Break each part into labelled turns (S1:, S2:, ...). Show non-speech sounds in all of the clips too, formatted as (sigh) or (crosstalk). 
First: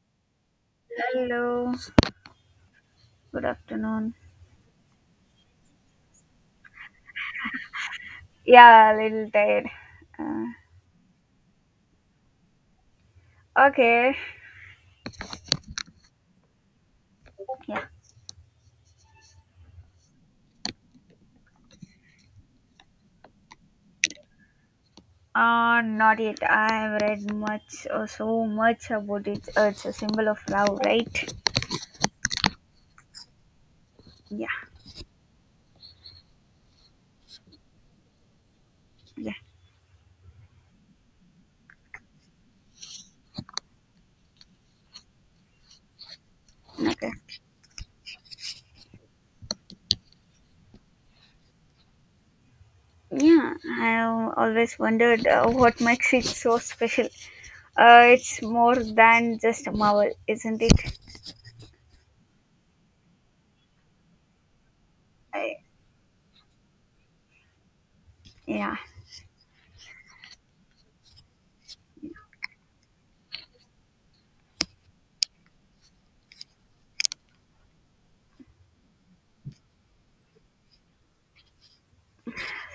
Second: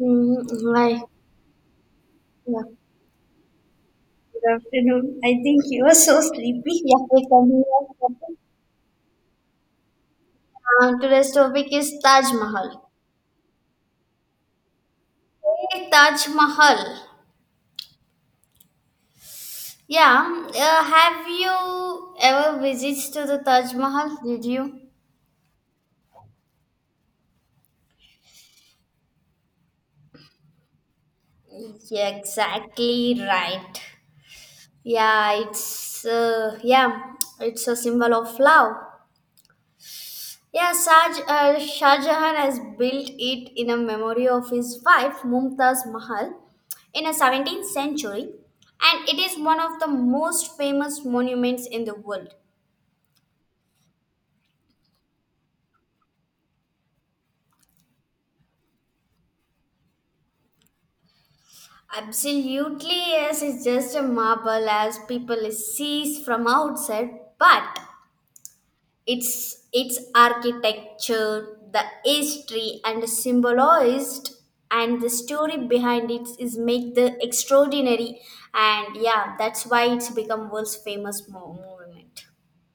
S1: Mm, hi.
S2: Hello,
S1: Yeah.
S2: good afternoon.
S1: Good afternoon. I think you are so sleepy. Yeah, we can hear you.
S2: Yeah, a little tired. Uh,
S1: Today's topic is Taj Mahal.
S2: okay,
S1: Hey, Taj Mahal.
S2: yeah.
S1: Yeah. Have you ever visits to the Taj Mahal? Did you?
S2: Not yet. I have read much or so much about it. It's a symbol of love, right?
S1: Yeah, exactly right.
S2: Yeah,
S1: Yeah, it's it's a symbol of love.
S2: yeah,
S1: Yeah, Shah Jahan has built it in a memory of his wife Mumtaz Mahal in
S2: okay.
S1: the 17th century, and it is one of the most famous monuments in the world.
S2: Yeah, I have always wondered what makes it so special. It's more than just a marvel, isn't it?
S1: Absolutely, yes, it's just a marble as people
S2: I,
S1: sees from outside, but
S2: yeah.
S1: its architecture, the history, and the symbolized, and the story behind it is make the extraordinary. And yeah, that's why it's become world's famous monument.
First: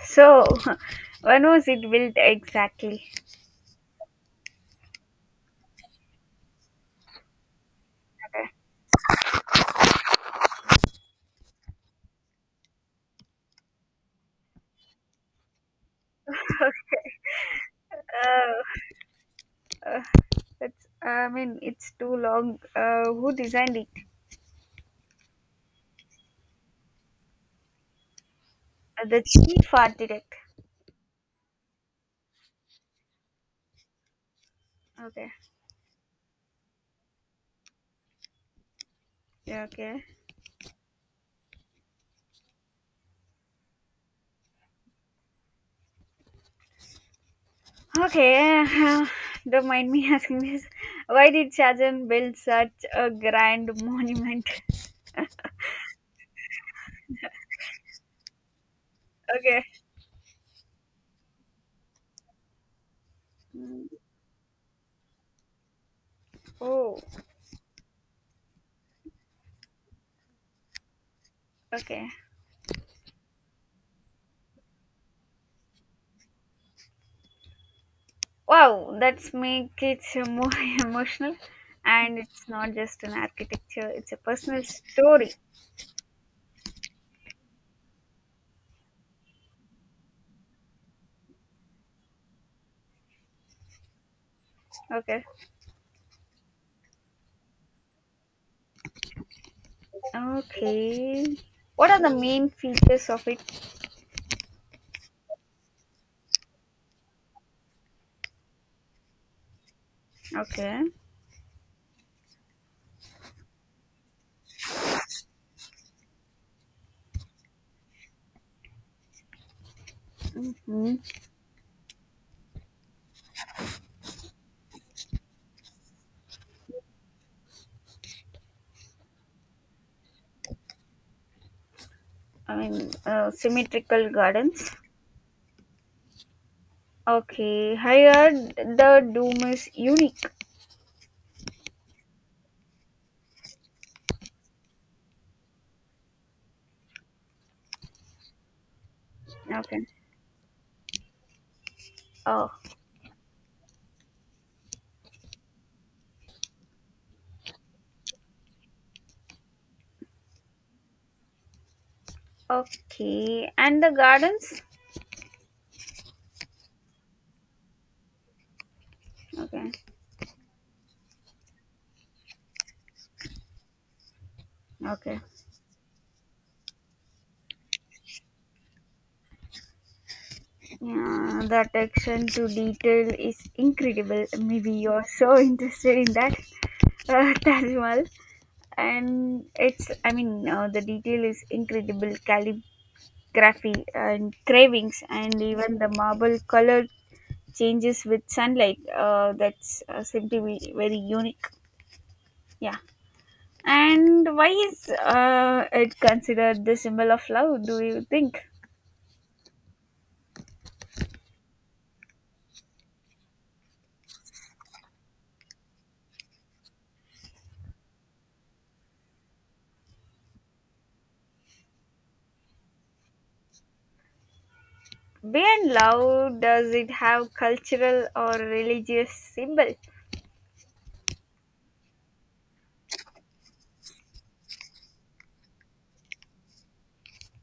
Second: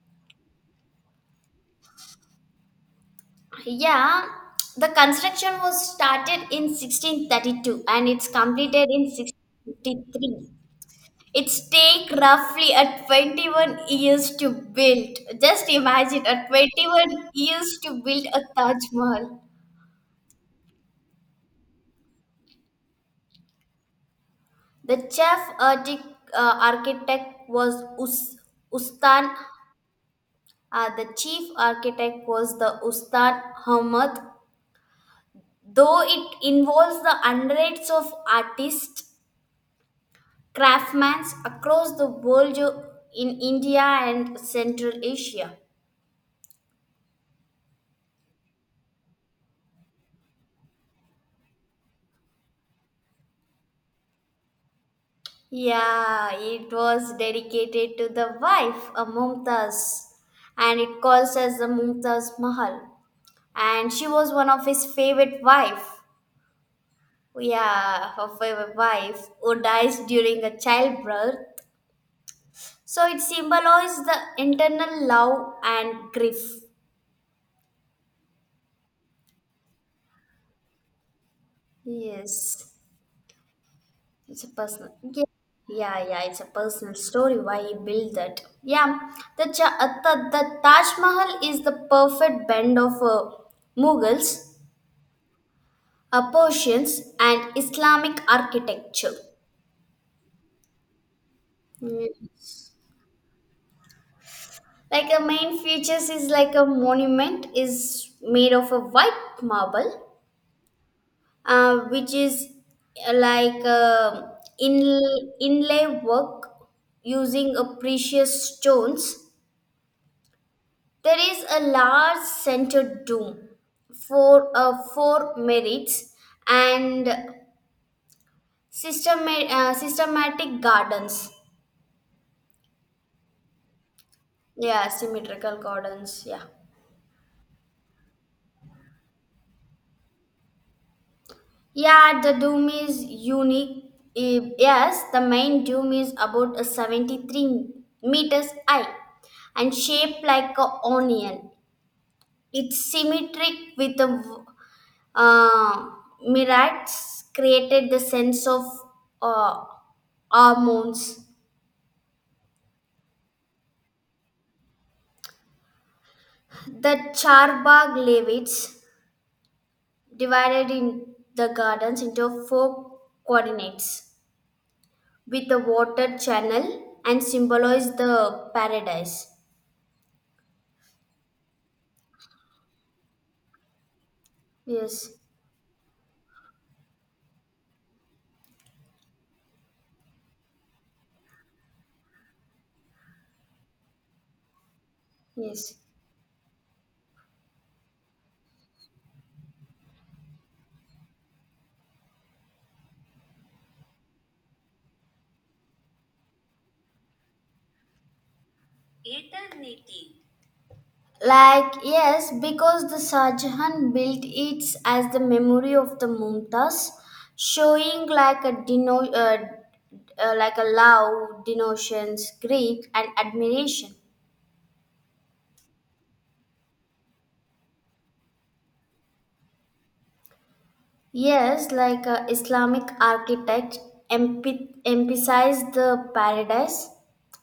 S2: So, (laughs) when was it built exactly?
S1: Yeah, the construction was started in 1632 and it's completed in 1653. It's take roughly at 21 years to build. Just imagine at 21 years to build a Taj Mahal.
S2: Uh, That's I mean, it's too long. Who designed it?
S1: The architect was
S2: The
S1: Ustan.
S2: chief architect.
S1: The chief architect was the Ustan Ahmad.
S2: Okay.
S1: Though it involves the hundreds of artists,
S2: Yeah, okay.
S1: craftsmen across the world in India and Central Asia.
S2: Okay. (laughs) Don't mind me (laughs) asking this. Why did Shahjahan build such a grand monument? (laughs)
S1: Yeah, it was dedicated to the wife, a
S2: Okay.
S1: Mumtaz, and it calls as the Mumtaz Mahal.
S2: Mm,
S1: And she was one of his favorite wife,
S2: oh,
S1: yeah, of a wife who dies during a childbirth.
S2: okay.
S1: So it symbolizes the internal love and grief.
S2: Wow, that's make it more (laughs) emotional. And it's
S1: Yes,
S2: not just an architecture, it's a
S1: it's a
S2: personal
S1: personal. Yeah,
S2: story.
S1: yeah, it's a personal story. Why he built that? Yeah, the Taj Mahal is the perfect blend of Mughals,
S2: Okay.
S1: Persians, and Islamic architecture.
S2: Okay. What are the
S1: Mm.
S2: main features of it?
S1: Like the main features is like a monument is made of a white marble
S2: Okay.
S1: which is like in, inlay work using a precious stones.
S2: Mhm.
S1: There is a large centered dome for four merits and systematic gardens.
S2: I mean, symmetrical gardens.
S1: Yeah, symmetrical gardens. Yeah.
S2: Okay, here the dome is unique.
S1: Yeah, the dome is unique. Yes, the main dome is about a 73 meters high and
S2: Okay.
S1: shaped like a onion.
S2: Oh,
S1: It's symmetric with the uh, mirage created the sense of uh, hormones.
S2: okay. And the gardens?
S1: The Charbagh Levites
S2: Okay.
S1: divided in the gardens into four coordinates
S2: Okay.
S1: with a water channel and symbolize the paradise.
S2: Yeah, the attention to detail is incredible. Maybe you're
S1: Yes,
S2: so interested in that, (laughs) Taj Mahal. And it's, I mean, the detail is incredible. Calligraphy and cravings, and
S1: yes.
S2: even the marble color changes with sunlight that's seem to be very unique, yeah. And why is it considered the symbol of love, do you think?
S1: Eternity. Like, yes, because the Shahjahan built it as the memory of the Mumtaz, showing like a like a love, denotions, greed, and admiration.
S2: Beyond love, does it have cultural or religious symbol?
S1: Yes, like a Islamic architect emphasized the paradise,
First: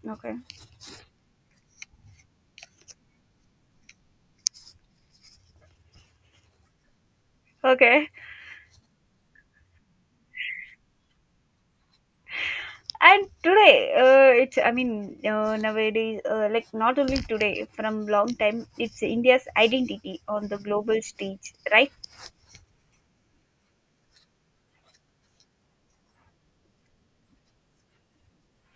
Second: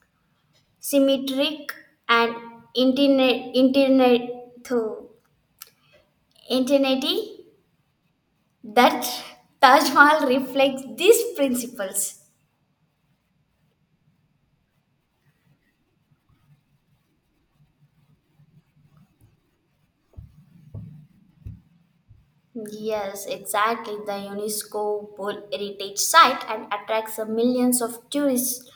S2: Okay.
S1: symmetric and internet, internet, internety
S2: Okay.
S1: that Taj Mahal reflects these principles.
S2: And today, it's, I mean, nowadays, like, not only today, from long time it's India's identity on the global stage, right?
S1: Yes, exactly. The UNESCO World Heritage Site and attracts the millions of tourists.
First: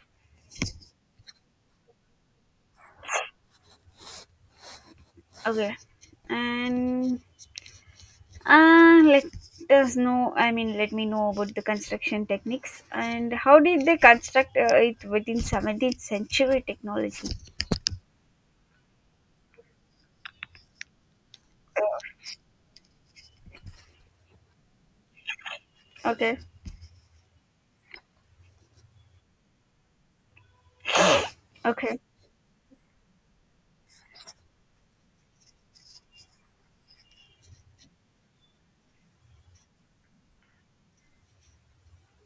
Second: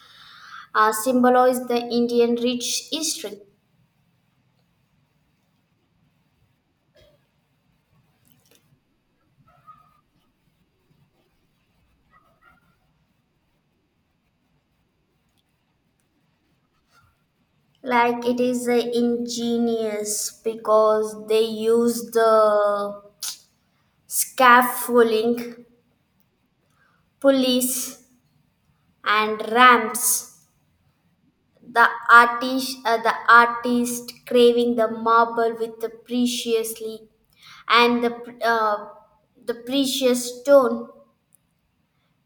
S1: Symbolize the Indian rich history.
S2: Okay. And Uh, let I mean, let me know about the construction techniques. And how did they construct it within 17th century technology?
S1: Like it is ingenious because they use the scaffolding,
S2: Okay,
S1: pulleys, and ramps. The
S2: okay,
S1: artist, uh, the artist craving the marble with the preciously and uh, the precious stone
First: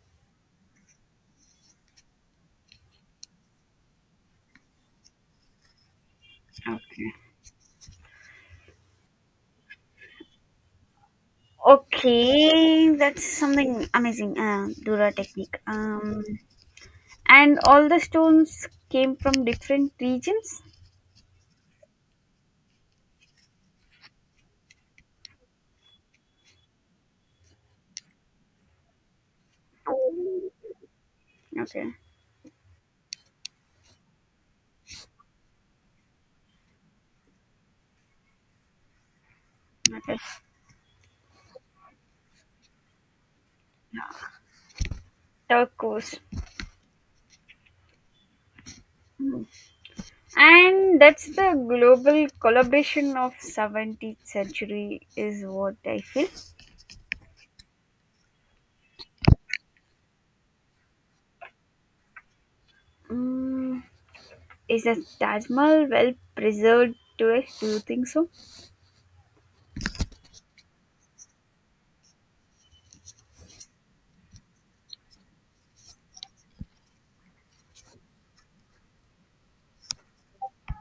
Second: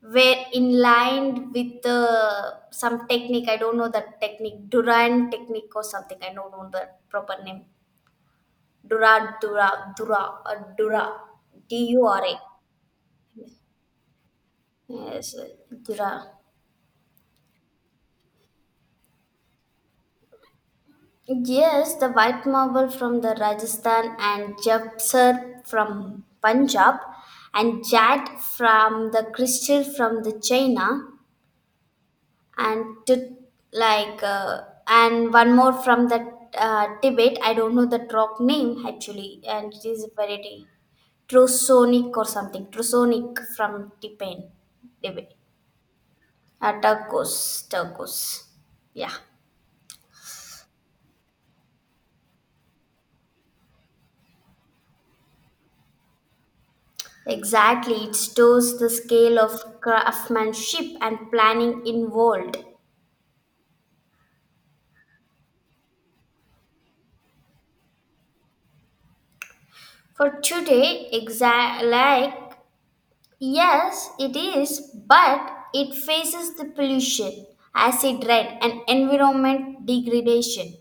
S1: were in line with some technique. I don't know the technique, duran technique or something. I don't know the
S2: okay.
S1: proper name. dura dura dura Dura, dura.
S2: Okay, that's something amazing. Dura
S1: yes uh,
S2: technique.
S1: Dura.
S2: And all the stones came from different regions.
S1: Yes, the white marble from the Rajasthan and japsar from Punjab and jat from the crystal from the China
S2: Okay,
S1: and to, like uh, and one more from the Tibet. I don't know the rock name actually, and it is
S2: okay.
S1: very Trusonic or something. Trusonic from Tibet. Tibet.
S2: Turquoise.
S1: Turquoise, turquoise. Yeah,
S2: Hmm. And that's the global collaboration of 17th century is what I feel.
S1: exactly. It shows the scale of craftsmanship and planning involved.
S2: Mm, is the Taj Mahal well preserved to us? Do you think so?
S1: For today, exact like yes, it is, but it faces the pollution, acid rain, and environment degradation.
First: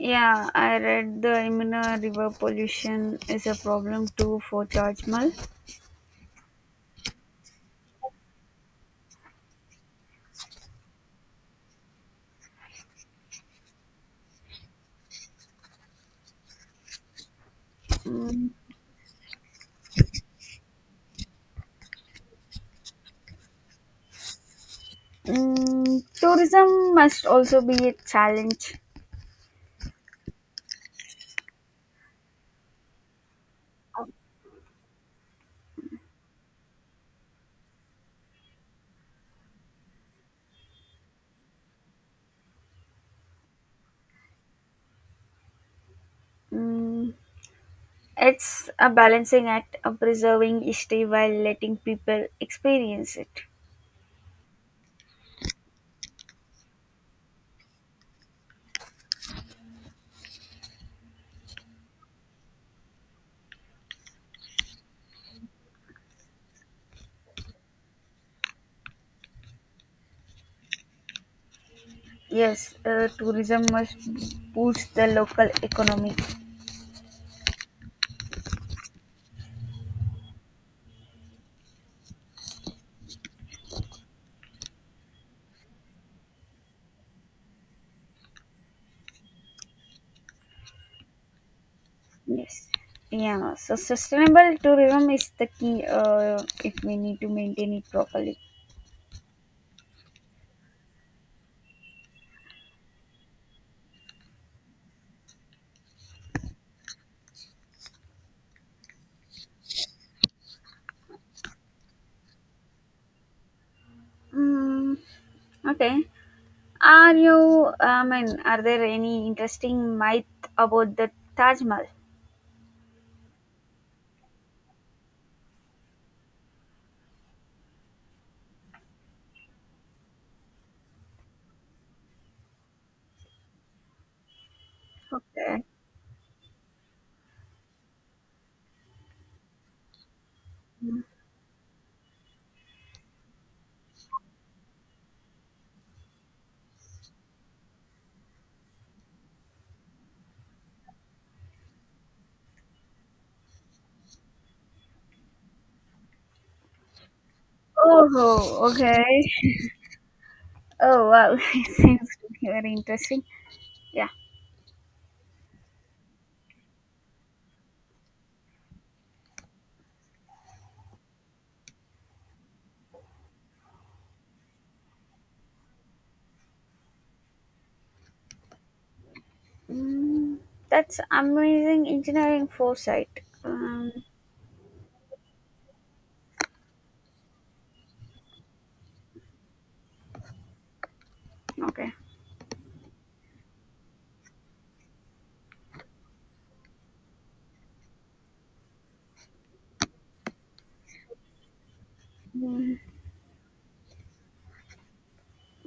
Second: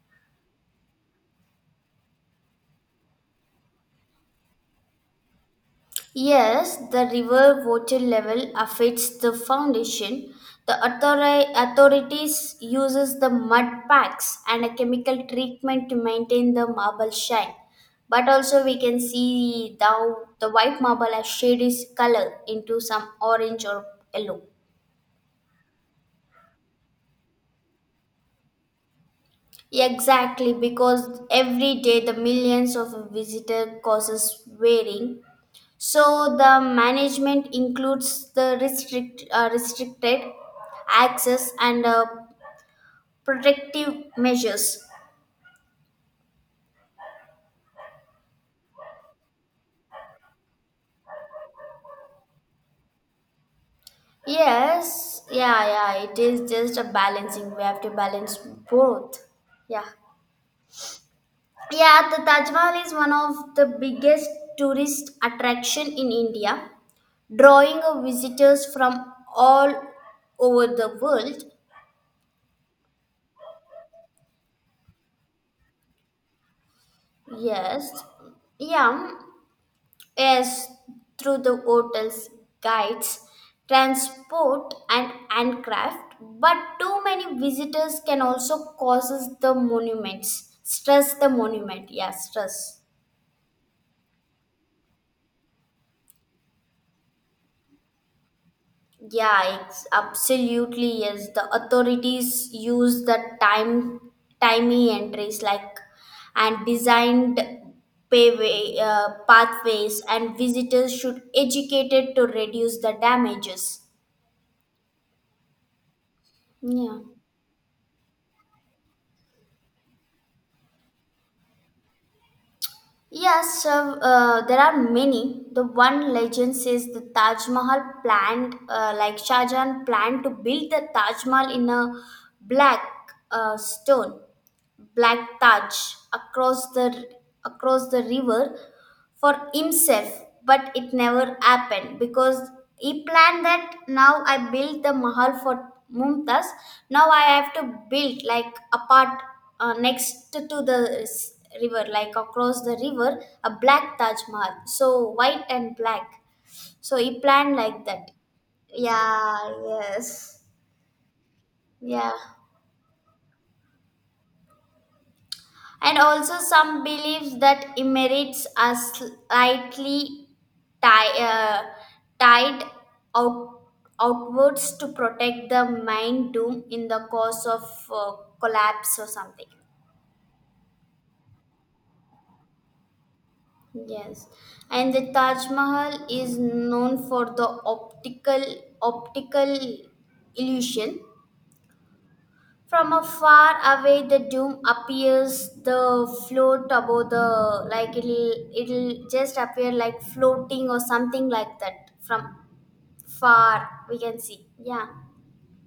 S2: Yeah, I read the Yamuna River pollution is a problem too for Taj Mahal.
S1: Yes, the river water level affects the foundation. The authorities uses the mud packs and a chemical treatment to maintain the marble shine. But
S2: Mm,
S1: also we can see the white marble has shaded its color into some orange or yellow.
S2: mm, tourism must also be a challenge.
S1: Exactly, because every day the millions of visitors causes wearing. So the management includes the restrict, restricted access and protective measures.
S2: Mm, it's a balancing act of preserving history while letting people experience it.
S1: Yes, yeah, it is just a balancing. We have to balance both. Yeah. Yeah, the Taj Mahal is one of the biggest tourist attraction in India, drawing of visitors from all over the world.
S2: Yes, tourism must boost the local economy.
S1: Yes, yeah, yes, through the hotel's guides, transport, and handcraft. But too many visitors can also causes the monuments stress. The monument, yeah,
S2: Yes.
S1: stress.
S2: Yeah. So sustainable tourism is the key, if we need to maintain it properly.
S1: Yeah, it's absolutely yes. The authorities use the time, timey entries like and designed pathways, and visitors should educated to reduce the damages.
S2: Mm, okay.
S1: Yeah.
S2: I mean, are there any interesting myth about the Taj Mahal?
S1: Yes, there are many. The one legend says the Taj Mahal planned, like Shah Jahan planned to build the Taj Mahal in a black stone, black
S2: Okay.
S1: Taj across the across the river for himself, but it never happened because he planned that now I built the mahal for Mumtaz. Now I have to build like apart next to the river, like across the river, a black Taj Mahal, so white and black. So he planned like that.
S2: Oh, okay.
S1: Yeah. Yes.
S2: Oh, wow. (laughs) It seems
S1: Yeah.
S2: to be very interesting. Yeah.
S1: And also, some beliefs that merits are slightly ti- uh, tied out- outwards to protect the mind doom in the cause of collapse or something.
S2: Mm, that's amazing engineering foresight. Um,
S1: Yes, and the Taj Mahal is known for the optical illusion.
S2: okay.
S1: From afar away, the doom appears the float above the, like it'll just appear like floating or something like that. From
S2: Mm,
S1: far, we can see. Yeah,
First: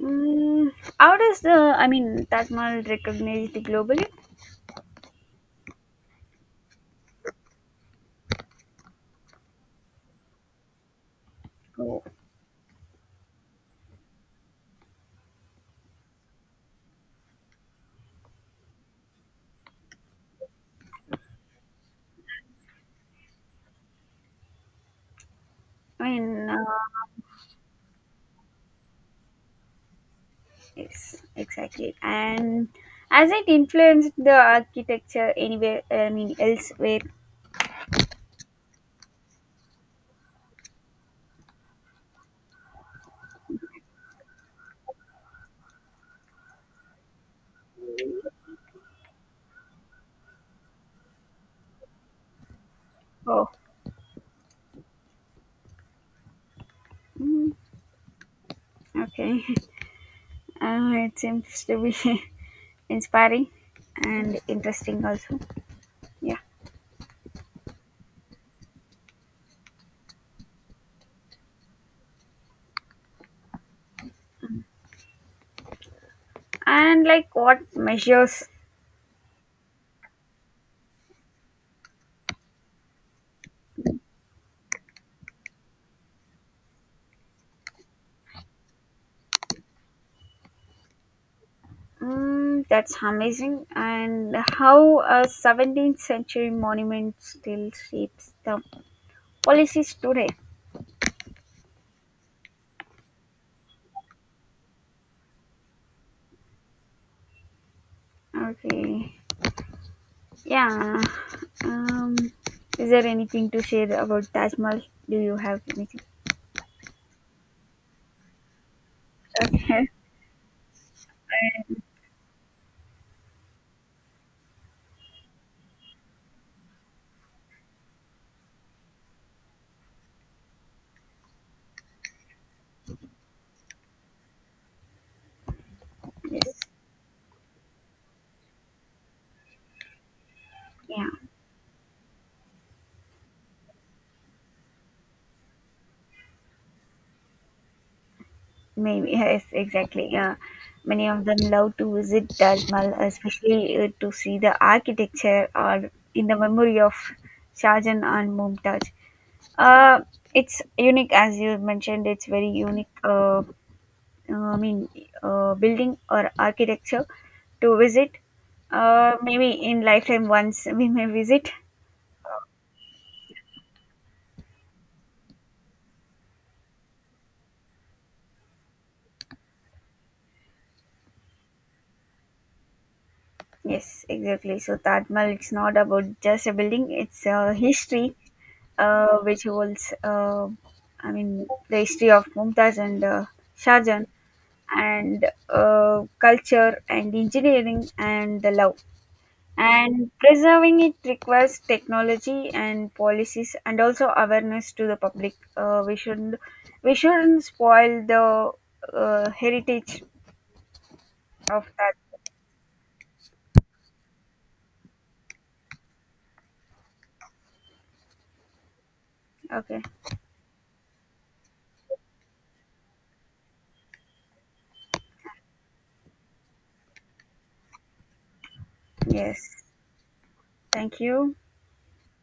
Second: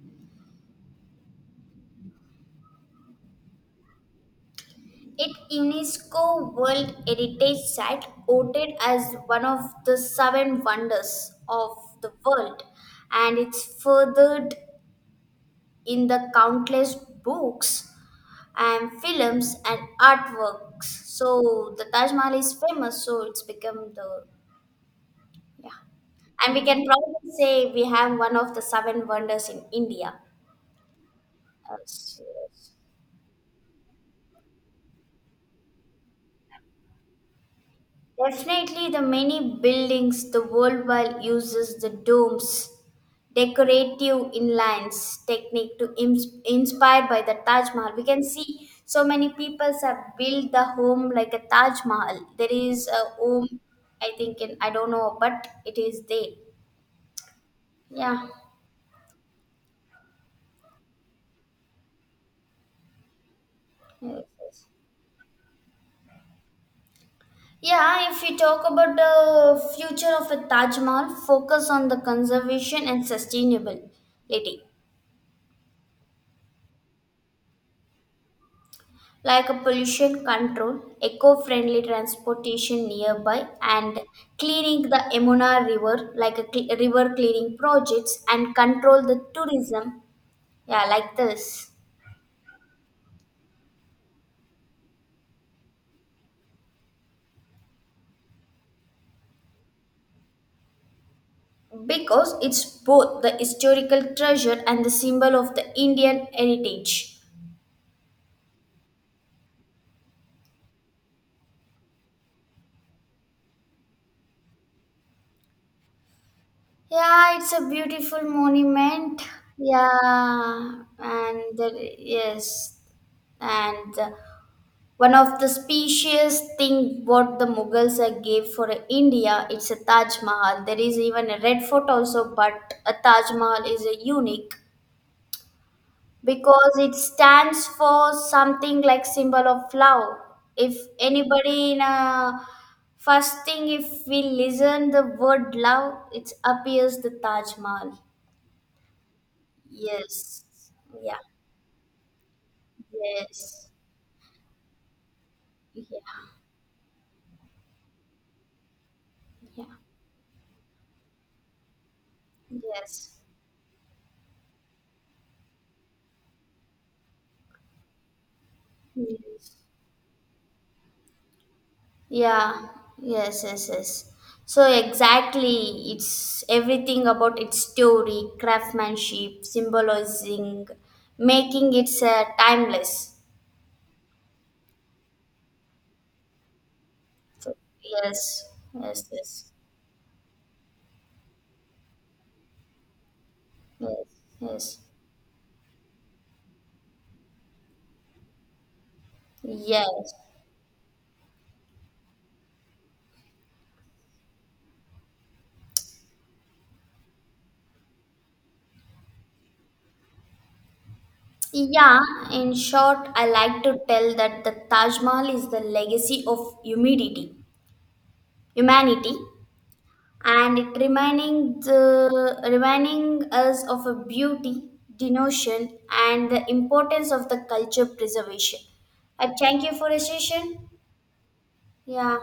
S2: mm, how does the, I mean, Taj Mahal recognized globally?
S1: it UNESCO World Heritage Site, voted as one of the seven wonders of
S2: Oh,
S1: the world, and it's furthered in the countless books and films and artworks. So the Taj Mahal is famous, so it's become the, yeah.
S2: and
S1: And we can proudly say we have one of the seven wonders in India.
S2: yes,
S1: Uh,
S2: exactly.
S1: so-
S2: And has it influenced the architecture anywhere? I mean, elsewhere?
S1: Definitely, the many buildings the worldwide uses the domes, decorative inlines technique to inspired by the Taj Mahal. We can see so many people have built the home like a Taj Mahal. There is a
S2: Oh,
S1: home, I think in I don't know, but it is there.
S2: mm,
S1: Yeah.
S2: okay. (laughs) It seems to be (laughs) inspiring and interesting also. Yeah.
S1: Yeah, if you talk about the future of a Taj Mahal, focus on the conservation and sustainability.
S2: And like what measures?
S1: Like a pollution control, eco-friendly transportation nearby, and cleaning the Emuna River, like a river cleaning projects, and control the tourism, yeah, like this.
S2: Mm, that's amazing. And how a 17th century monument still shapes the policies today.
S1: Because it's both the historical treasure and the symbol of the Indian heritage.
S2: Okay. Yeah. Um, is there anything to share about Taj Mahal? Do you have anything?
S1: Yeah, it's a beautiful monument.
S2: Okay.
S1: Yeah, and there, yes, and. One of the specious thing what the Mughals gave for India, it's a Taj Mahal. There is even a red fort also, but a Taj Mahal is a unique
S2: Yes.
S1: because it stands for something like symbol of love. If
S2: Yeah.
S1: anybody in a first thing, if we listen the word love, it appears the Taj Mahal.
S2: Maybe. Yes. Exactly. Yeah.
S1: Yes.
S2: Many
S1: Yeah.
S2: of them love to visit Taj Mahal,
S1: Yes.
S2: especially to see the architecture or in
S1: Yeah.
S2: the memory of Shahjahan and Mumtaz.
S1: Yeah.
S2: Uh, it's unique, as you mentioned. It's very unique.
S1: Yes.
S2: I mean, building or architecture to visit. Maybe
S1: Yes.
S2: in lifetime once (laughs) we may visit.
S1: Yeah, yes. So exactly, it's everything about its story, craftsmanship, symbolizing, making it timeless.
S2: Yes, exactly. So Taj Mahal, it's not about just a building; it's a
S1: So,
S2: history
S1: yes, yes,
S2: which
S1: yes,
S2: holds. I mean the history of Mumtaz and Shahjahan,
S1: yes, yes,
S2: and culture and engineering and the love. And
S1: yes.
S2: preserving it requires technology and policies and also awareness to the public. We shouldn't spoil the heritage of that.
S1: Yeah, in short, I like to tell that the Taj Mahal is the legacy of humidity, humanity,
S2: Okay.
S1: and it reminding the reminding us of a beauty denotion and the importance of the culture preservation. I
S2: Yes,
S1: thank you for a session.
S2: thank you.
S1: Yeah.